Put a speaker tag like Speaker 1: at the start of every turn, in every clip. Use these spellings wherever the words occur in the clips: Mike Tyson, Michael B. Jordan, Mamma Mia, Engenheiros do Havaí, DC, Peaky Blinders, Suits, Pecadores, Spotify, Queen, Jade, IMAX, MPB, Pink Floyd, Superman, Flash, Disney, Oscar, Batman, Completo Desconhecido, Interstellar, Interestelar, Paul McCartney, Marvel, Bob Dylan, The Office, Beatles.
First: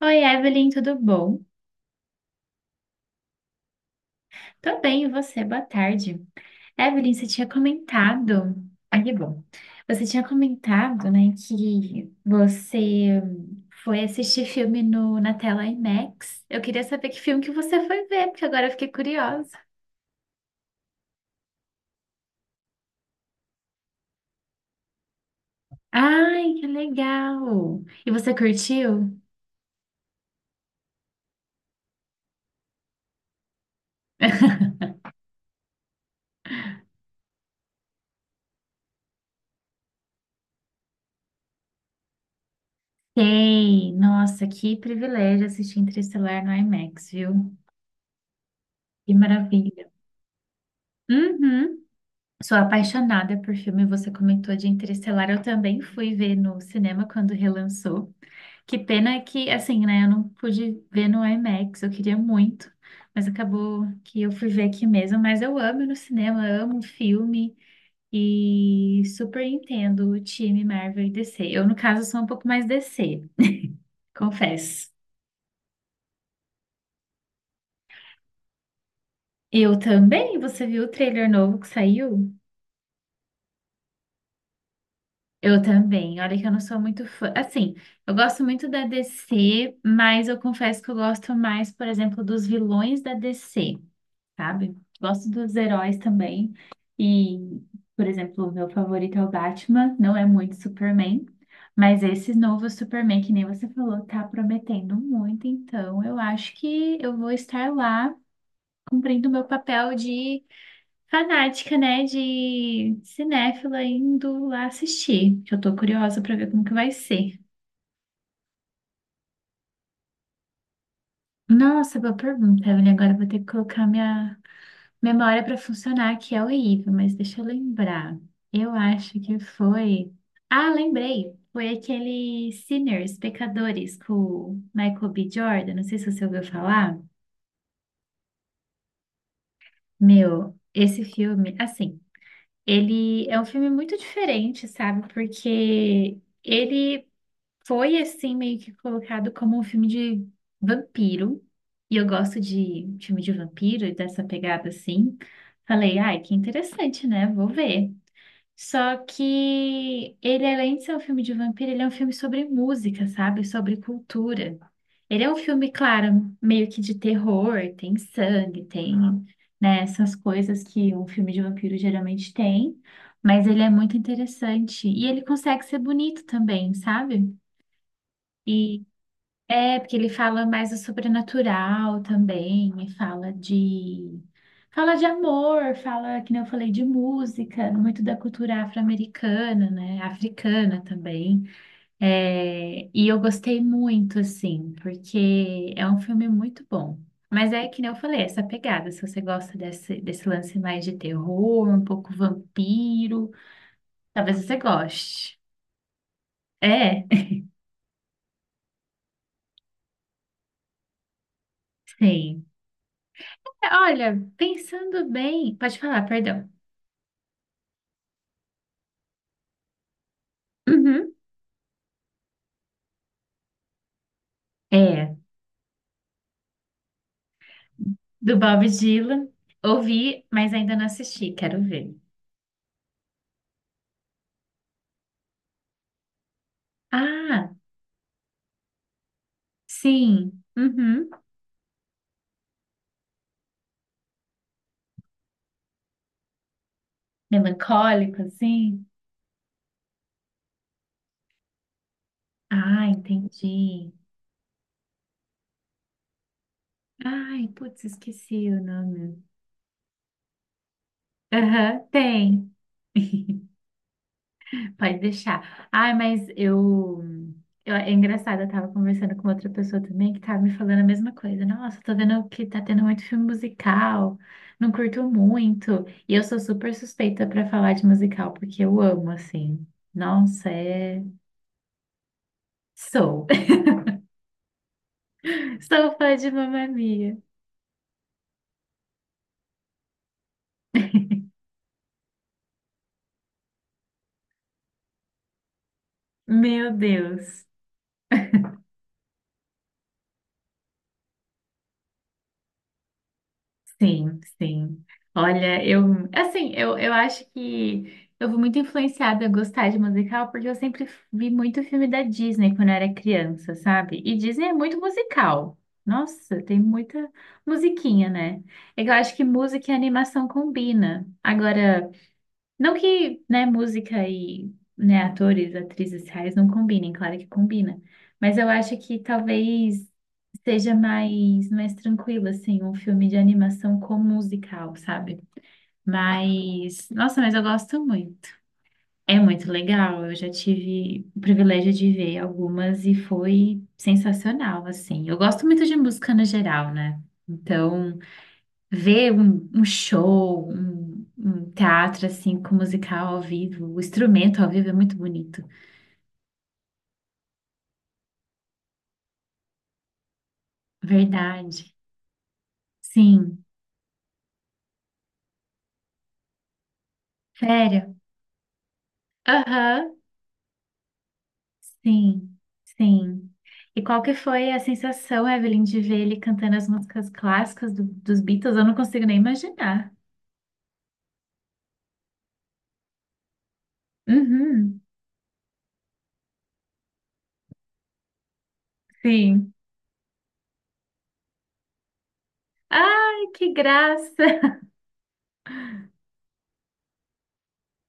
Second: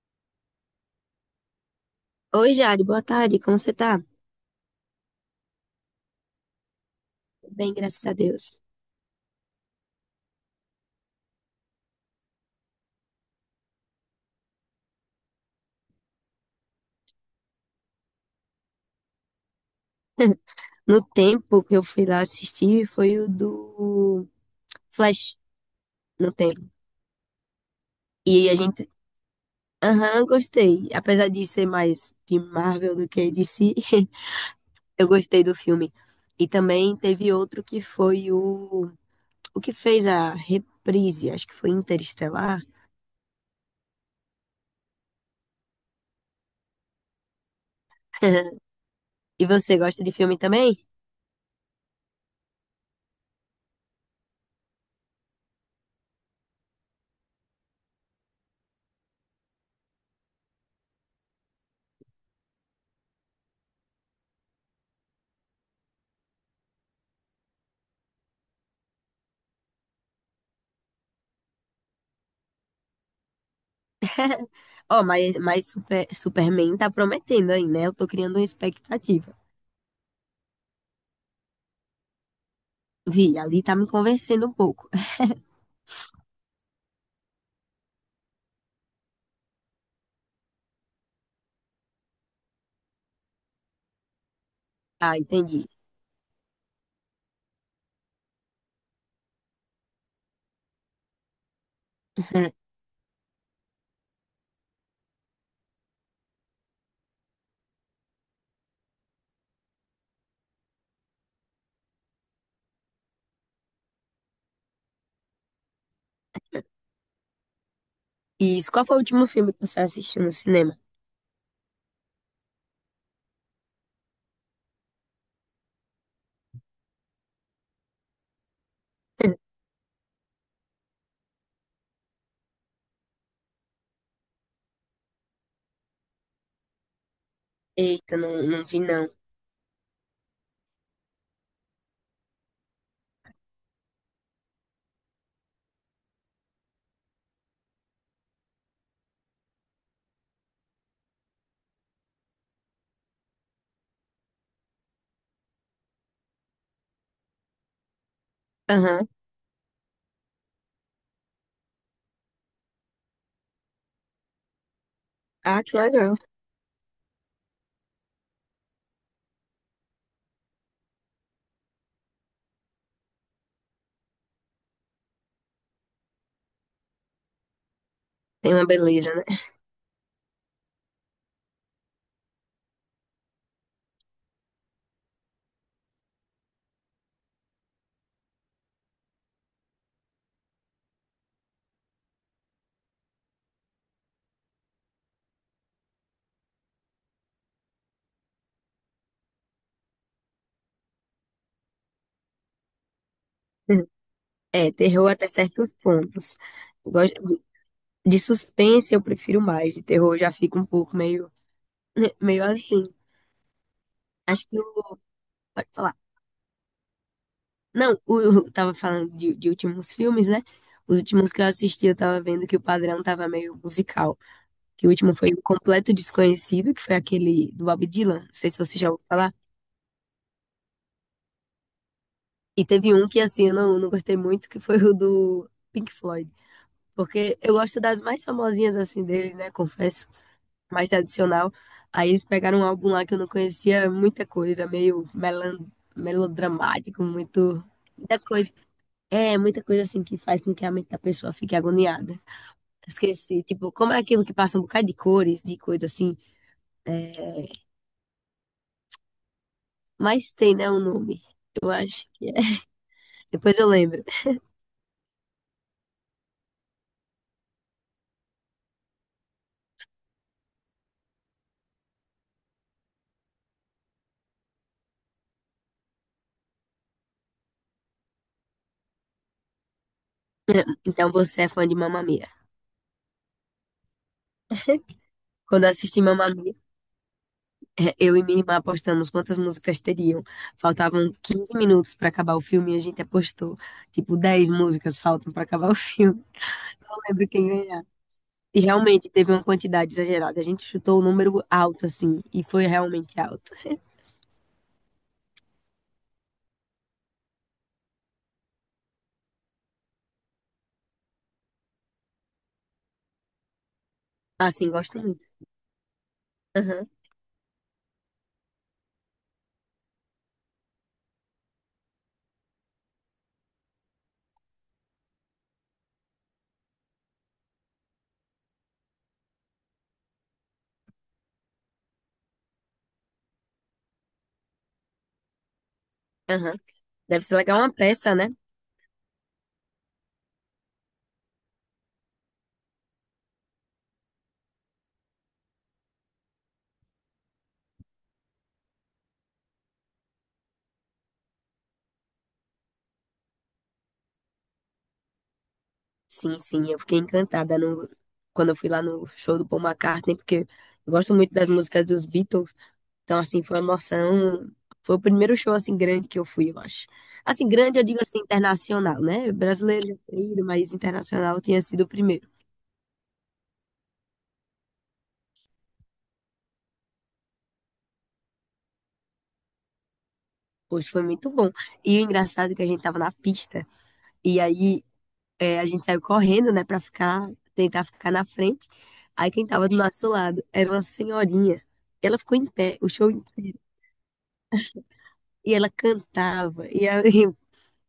Speaker 1: Oi, Evelyn, tudo bom?
Speaker 2: Oi, Jade, boa tarde, como você tá?
Speaker 1: Tô bem, e você? Boa tarde. Evelyn, você tinha
Speaker 2: Bem, graças a
Speaker 1: comentado.
Speaker 2: Deus.
Speaker 1: Ah, que bom. Você tinha comentado, né, que você foi assistir filme no, na tela IMAX. Eu queria saber que filme que você foi ver, porque agora eu fiquei curiosa.
Speaker 2: No tempo que eu fui lá assistir foi o do Flash, no
Speaker 1: Ai, que
Speaker 2: tempo.
Speaker 1: legal! E você
Speaker 2: E a gente,
Speaker 1: curtiu?
Speaker 2: aham, gostei. Apesar de ser mais de Marvel do que de DC, eu gostei do filme. E também teve outro que foi o que fez a reprise, acho que foi Interestelar.
Speaker 1: Sei! Nossa, que privilégio assistir Interestelar no IMAX, viu? Que
Speaker 2: E você
Speaker 1: maravilha!
Speaker 2: gosta de filme também?
Speaker 1: Uhum. Sou apaixonada por filme, você comentou de Interestelar, eu também fui ver no cinema quando relançou. Que pena que, assim, né, eu não pude ver no IMAX, eu queria muito, mas acabou que eu fui ver aqui mesmo. Mas eu amo ir no cinema, amo um filme e super entendo o time Marvel e DC. Eu, no caso, sou um pouco mais DC, confesso.
Speaker 2: Ó, mas Super- Superman tá prometendo aí, né? Eu tô criando uma expectativa.
Speaker 1: Eu também, você viu o trailer novo que saiu?
Speaker 2: Vi, ali tá me convencendo um pouco.
Speaker 1: Eu também. Olha que eu não sou muito fã. Assim, eu gosto muito da DC, mas eu confesso que eu gosto mais, por exemplo, dos vilões da DC, sabe?
Speaker 2: Ah,
Speaker 1: Gosto dos
Speaker 2: entendi.
Speaker 1: heróis também. E, por exemplo, o meu favorito é o Batman, não é muito Superman, mas esse novo Superman, que nem você falou, tá prometendo muito. Então, eu acho que eu vou estar lá cumprindo o meu papel de fanática, né, de cinéfila indo lá assistir, que eu tô curiosa pra ver como que vai ser.
Speaker 2: E isso, qual foi o último filme que você assistiu no cinema?
Speaker 1: Nossa, boa pergunta, Evelyn. Agora eu vou ter que colocar minha memória pra funcionar, que é horrível, mas deixa eu lembrar. Eu acho que foi. Ah, lembrei. Foi aquele Sinners, Pecadores, com o Michael B. Jordan. Não sei se você ouviu falar.
Speaker 2: Eita, não vi não.
Speaker 1: Meu, esse filme, assim, ele é um filme muito diferente, sabe? Porque ele foi assim meio que colocado como um filme de vampiro. E eu gosto de filme de vampiro e dessa pegada assim. Falei, ai, que interessante, né? Vou ver. Só
Speaker 2: Aham.
Speaker 1: que ele, além de ser um filme de vampiro, ele é um filme sobre música, sabe? Sobre cultura. Ele é um
Speaker 2: Ah,
Speaker 1: filme,
Speaker 2: que legal.
Speaker 1: claro, meio que de terror, tem sangue, tem, né, essas coisas que um filme de vampiro geralmente tem. Mas ele é muito interessante. E ele consegue ser bonito também, sabe?
Speaker 2: Tem uma
Speaker 1: E
Speaker 2: beleza, né?
Speaker 1: é, porque ele fala mais do sobrenatural também, e fala de amor, fala, que nem eu falei, de música, muito da cultura afro-americana, né? Africana também. É, e eu gostei muito, assim, porque é um filme muito bom. Mas é que nem eu falei, essa pegada, se você gosta desse lance mais de terror, um pouco vampiro,
Speaker 2: Hum.
Speaker 1: talvez você
Speaker 2: É, terror até
Speaker 1: goste.
Speaker 2: certos pontos.
Speaker 1: É,
Speaker 2: Gosto de suspense eu prefiro mais, de terror eu já fica um pouco meio, meio
Speaker 1: sim.
Speaker 2: assim.
Speaker 1: Olha,
Speaker 2: Acho que o-
Speaker 1: pensando bem,
Speaker 2: pode
Speaker 1: pode
Speaker 2: falar.
Speaker 1: falar, perdão.
Speaker 2: Não, o- eu tava falando de últimos filmes, né? Os
Speaker 1: Uhum.
Speaker 2: últimos que eu assisti, eu tava vendo que o padrão tava meio musical. Que o último
Speaker 1: É,
Speaker 2: foi o Completo Desconhecido, que foi aquele do Bob Dylan, não
Speaker 1: do
Speaker 2: sei se
Speaker 1: Bob
Speaker 2: você já ouviu
Speaker 1: Dylan.
Speaker 2: falar.
Speaker 1: Ouvi, mas ainda não assisti, quero ver.
Speaker 2: E teve um que, assim, eu não gostei muito, que foi o do Pink Floyd, porque
Speaker 1: Ah,
Speaker 2: eu gosto das mais famosinhas, assim, deles, né, confesso,
Speaker 1: sim.
Speaker 2: mais
Speaker 1: Uhum.
Speaker 2: tradicional. Aí eles pegaram um álbum lá que eu não conhecia muita coisa, meio melan melodramático, muito... Muita
Speaker 1: Melancólico,
Speaker 2: coisa,
Speaker 1: assim.
Speaker 2: é, muita coisa assim que faz com que a mente da pessoa fique agoniada.
Speaker 1: Ah,
Speaker 2: Esqueci, tipo,
Speaker 1: entendi.
Speaker 2: como é aquilo que passa um bocado de cores, de coisa assim, é.
Speaker 1: Ai, putz, esqueci o nome.
Speaker 2: Mas tem, né, um nome. Eu
Speaker 1: Aham,
Speaker 2: acho que é.
Speaker 1: tem.
Speaker 2: Depois eu lembro.
Speaker 1: Pode deixar. Ah, mas eu, eu. é engraçado, eu tava conversando com outra pessoa também que tava me falando a mesma coisa. Nossa, tô vendo que tá tendo muito filme musical, não curto muito. E eu sou super suspeita pra falar de musical, porque eu amo, assim. Nossa, é.
Speaker 2: Então você é fã de Mamma Mia.
Speaker 1: Sou.
Speaker 2: Quando eu
Speaker 1: Sou
Speaker 2: assisti
Speaker 1: fã
Speaker 2: Mamma
Speaker 1: de
Speaker 2: Mia,
Speaker 1: Mamma Mia.
Speaker 2: eu e minha irmã apostamos quantas músicas teriam. Faltavam 15 minutos pra acabar o filme e a gente apostou. Tipo, 10 músicas faltam pra acabar o filme.
Speaker 1: Meu
Speaker 2: Não lembro
Speaker 1: Deus.
Speaker 2: quem ganhar. E realmente teve uma quantidade exagerada. A gente chutou o número alto, assim, e foi realmente alto.
Speaker 1: Sim, sim. Olha, eu, assim, eu acho que eu fui muito influenciada a gostar de musical porque eu sempre vi muito filme da Disney quando eu era criança, sabe? E Disney é
Speaker 2: Assim,
Speaker 1: muito
Speaker 2: gosto muito.
Speaker 1: musical. Nossa, tem
Speaker 2: Aham.
Speaker 1: muita musiquinha, né? É que eu acho que música e animação combina. Agora, não que, né, música e, né, atores, atrizes reais não combinem, claro que combina. Mas eu acho que talvez seja mais, mais tranquilo, assim, um filme de animação com musical, sabe?
Speaker 2: Aham.
Speaker 1: Mas, nossa,
Speaker 2: Deve
Speaker 1: mas
Speaker 2: ser
Speaker 1: eu
Speaker 2: legal uma
Speaker 1: gosto
Speaker 2: peça, né?
Speaker 1: muito. É muito legal. Eu já tive o privilégio de ver algumas e foi sensacional, assim. Eu gosto muito de música no geral, né? Então, ver um show, um teatro assim com musical ao vivo, o instrumento ao vivo é muito bonito.
Speaker 2: Sim, sim, eu fiquei encantada no... quando eu fui lá no show do Paul McCartney, porque eu gosto muito das
Speaker 1: Verdade.
Speaker 2: músicas dos Beatles, então, assim,
Speaker 1: Sim.
Speaker 2: foi uma emoção. Foi o primeiro show, assim, grande que eu fui, eu acho. Assim, grande, eu
Speaker 1: Sério?
Speaker 2: digo assim, internacional, né? Brasileiro já
Speaker 1: Aham.
Speaker 2: tinha ido, mas internacional tinha sido o primeiro.
Speaker 1: Sim. Sim. E qual que foi a sensação, Evelyn, de ver ele cantando as músicas clássicas dos Beatles? Eu não consigo nem imaginar.
Speaker 2: Poxa, foi muito bom. E o engraçado é que a gente tava na pista, e
Speaker 1: Uhum.
Speaker 2: aí é, a gente saiu correndo, né, pra ficar, tentar ficar na frente. Aí quem
Speaker 1: Sim.
Speaker 2: tava do nosso lado era uma senhorinha. E ela ficou em pé o show
Speaker 1: Ai, que
Speaker 2: inteiro.
Speaker 1: graça!
Speaker 2: E ela cantava, e, a-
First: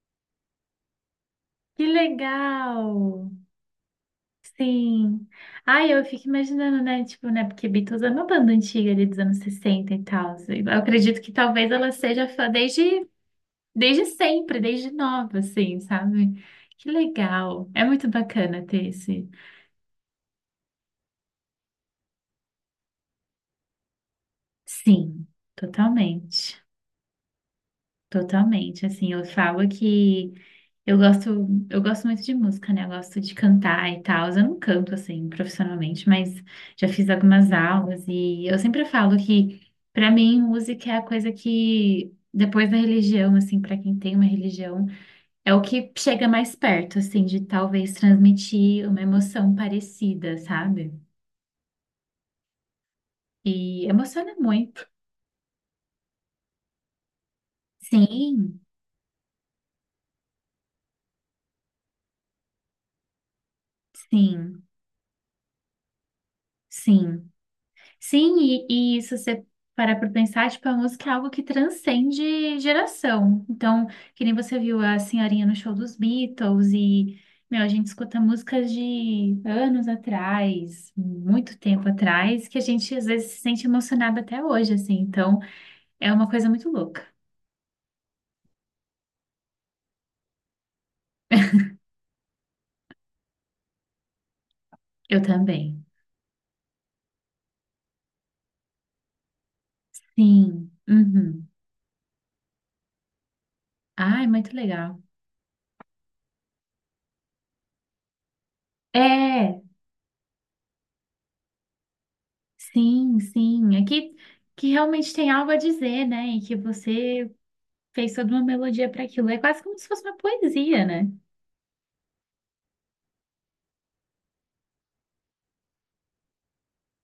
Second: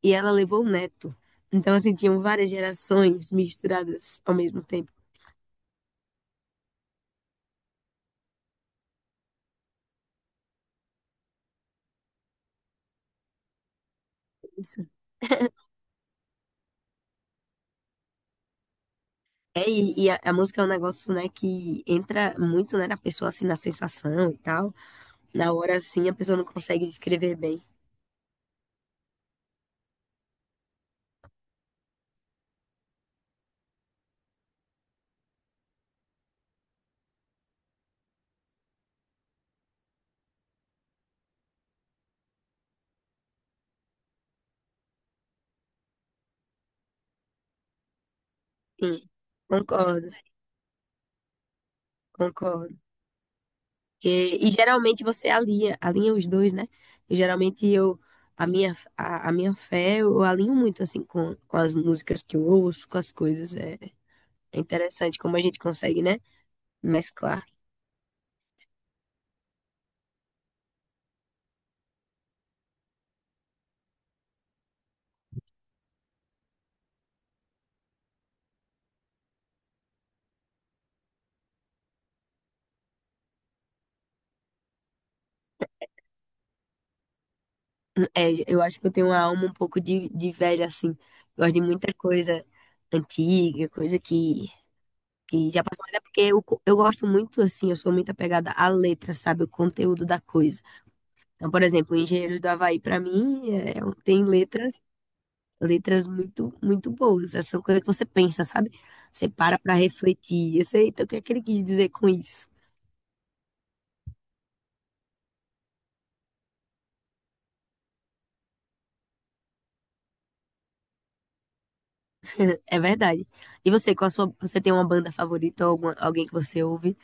Speaker 2: e ela levou o neto. Então,
Speaker 1: Que
Speaker 2: assim, tinham várias
Speaker 1: legal!
Speaker 2: gerações misturadas ao mesmo tempo.
Speaker 1: Sim. Ai, eu fico imaginando, né? Tipo, né? Porque Beatles é uma banda antiga ali dos anos 60 e tal. Assim, eu acredito que talvez ela seja fã desde sempre,
Speaker 2: Isso.
Speaker 1: desde nova, assim, sabe? Que legal. É muito bacana ter esse.
Speaker 2: É, e a música é um negócio, né, que entra muito, né, na pessoa, assim, na sensação e tal.
Speaker 1: Sim,
Speaker 2: Na hora, assim, a pessoa não
Speaker 1: totalmente.
Speaker 2: consegue descrever bem.
Speaker 1: Totalmente, assim, eu falo que eu gosto, eu gosto muito de música, né? Eu gosto de cantar e tal. Eu não canto assim profissionalmente, mas já fiz algumas aulas e eu sempre falo que pra mim música é a coisa que depois da religião, assim, pra quem tem uma religião, é o que chega mais perto, assim, de talvez transmitir uma
Speaker 2: Sim,
Speaker 1: emoção
Speaker 2: concordo.
Speaker 1: parecida, sabe?
Speaker 2: Concordo.
Speaker 1: E emociona
Speaker 2: Porque- E,
Speaker 1: muito.
Speaker 2: geralmente você alinha, alinha os dois, né? E geralmente eu, a
Speaker 1: Sim,
Speaker 2: minha, a, a minha fé, eu alinho muito assim com as músicas que eu ouço, com as coisas. É, é
Speaker 1: sim,
Speaker 2: interessante como a gente consegue, né?
Speaker 1: sim.
Speaker 2: Mesclar.
Speaker 1: Sim, e se você parar para pensar, tipo, a música é algo que transcende geração. Então, que nem você viu a senhorinha no show dos Beatles e, meu, a gente escuta músicas de anos atrás, muito tempo atrás, que a gente às vezes se sente emocionado até hoje, assim. Então, é uma coisa muito louca.
Speaker 2: É, eu acho que eu tenho uma alma um pouco de velha, assim. Gosto de muita coisa antiga, coisa
Speaker 1: Eu
Speaker 2: que já
Speaker 1: também.
Speaker 2: passou. Mas é porque eu, co- eu gosto muito, assim, eu sou muito apegada à letra, sabe? O conteúdo da coisa.
Speaker 1: Sim. Uhum.
Speaker 2: Então, por exemplo, Engenheiros do Havaí, pra mim, é, tem
Speaker 1: Ai, muito
Speaker 2: letras
Speaker 1: legal.
Speaker 2: letras muito, muito boas. Essas são coisas que você pensa, sabe? Você para
Speaker 1: É,
Speaker 2: pra refletir. Eu sei, então, o que é que ele quis dizer com isso?
Speaker 1: sim, sim. Aqui que realmente tem algo a dizer, né? E que você fez toda uma melodia para aquilo. É quase como se fosse uma poesia, né?
Speaker 2: É verdade. E você, qual a sua, você tem uma banda favorita ou alguma- alguém que você ouve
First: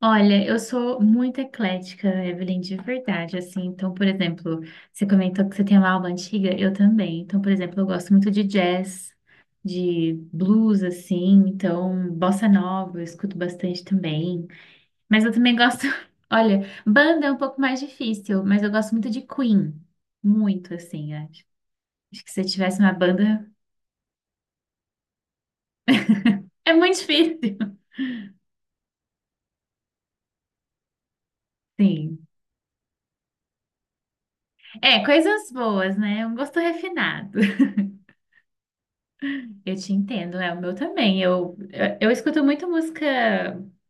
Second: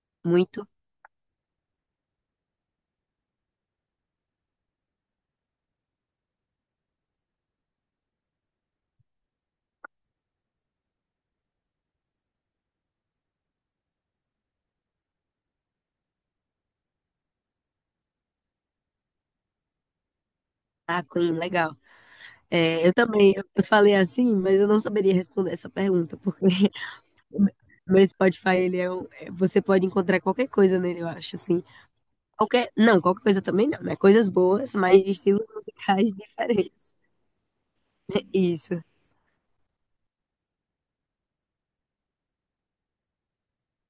Speaker 1: Olha, eu
Speaker 2: muito?
Speaker 1: sou muito eclética, Evelyn, de verdade, assim. Então, por exemplo, você comentou que você tem uma alma antiga, eu também. Então, por exemplo, eu gosto muito de jazz, de blues, assim. Então, bossa nova, eu escuto bastante também. Mas eu também gosto. Olha, banda é um pouco mais difícil, mas eu gosto muito de Queen. Muito,
Speaker 2: Ah,
Speaker 1: assim,
Speaker 2: Queen,
Speaker 1: acho.
Speaker 2: legal.
Speaker 1: Acho que se eu tivesse
Speaker 2: É,
Speaker 1: uma
Speaker 2: eu também, eu
Speaker 1: banda,
Speaker 2: eu falei assim, mas eu não saberia responder essa pergunta, porque
Speaker 1: é muito difícil.
Speaker 2: meu Spotify, ele é um, é- você pode encontrar qualquer coisa nele, eu acho, assim.
Speaker 1: Sim.
Speaker 2: Qualquer, não, qualquer coisa também não, né? Coisas boas, mas
Speaker 1: É,
Speaker 2: de estilos
Speaker 1: coisas boas,
Speaker 2: musicais
Speaker 1: né? Um gosto
Speaker 2: diferentes.
Speaker 1: refinado.
Speaker 2: Isso.
Speaker 1: Eu te entendo, é o meu também. Eu escuto muito música,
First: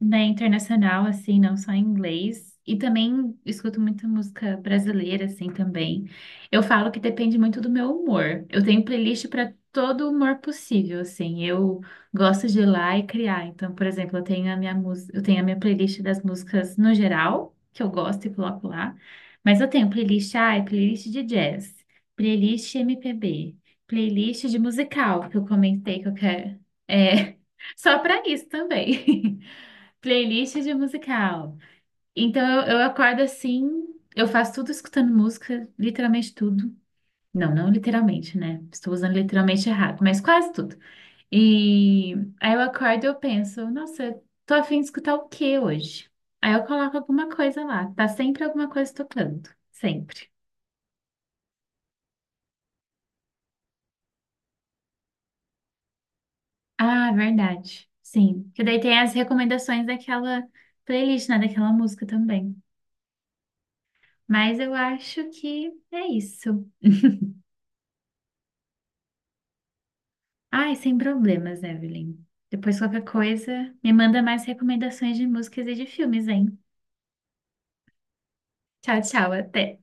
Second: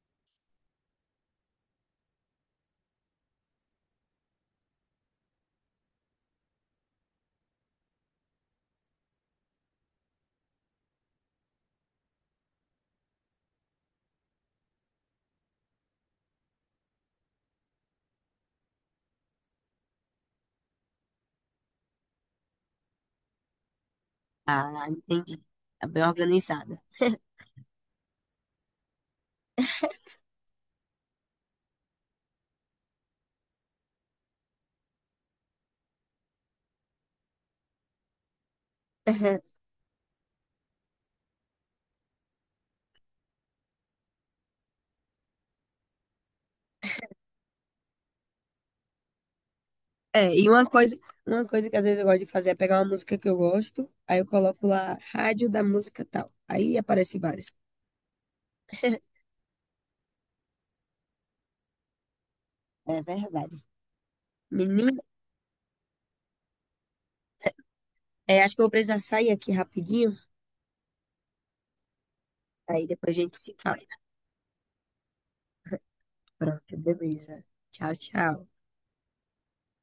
Speaker 1: né, internacional, assim, não só em inglês, e também escuto muita música brasileira, assim, também. Eu falo que depende muito do meu humor. Eu tenho playlist para todo humor possível, assim. Eu gosto de ir lá e criar. Então, por exemplo, eu tenho a minha música, eu tenho a minha playlist das músicas no geral, que eu gosto e coloco lá. Mas eu tenho playlist, ah, é playlist de jazz, playlist MPB. Playlist de
Speaker 2: Ah,
Speaker 1: musical, que
Speaker 2: entendi.
Speaker 1: eu
Speaker 2: Tá
Speaker 1: comentei
Speaker 2: bem
Speaker 1: que eu quero.
Speaker 2: organizada.
Speaker 1: É, só para isso também. Playlist de musical. Então eu acordo assim, eu faço tudo escutando música, literalmente tudo. Não, não literalmente, né? Estou usando literalmente errado, mas quase tudo. E aí eu acordo e eu penso, nossa, tô a fim de escutar o que hoje? Aí eu coloco alguma coisa lá, tá sempre alguma coisa tocando, sempre.
Speaker 2: É, e uma coisa que às vezes eu gosto de fazer é pegar uma música que eu gosto, aí eu coloco lá rádio da música tal. Aí
Speaker 1: Ah,
Speaker 2: aparece várias.
Speaker 1: verdade. Sim. Que daí tem as recomendações daquela playlist, né? Daquela música também.
Speaker 2: É verdade.
Speaker 1: Mas eu
Speaker 2: Menina,
Speaker 1: acho que é isso.
Speaker 2: é, acho que eu vou precisar sair aqui rapidinho,
Speaker 1: Ai, sem problemas, Evelyn. Depois
Speaker 2: aí
Speaker 1: qualquer
Speaker 2: depois a gente se
Speaker 1: coisa,
Speaker 2: fala.
Speaker 1: me manda mais recomendações de músicas e de filmes, hein?
Speaker 2: Pronto, beleza. Tchau, tchau.
Speaker 1: Tchau, tchau, até.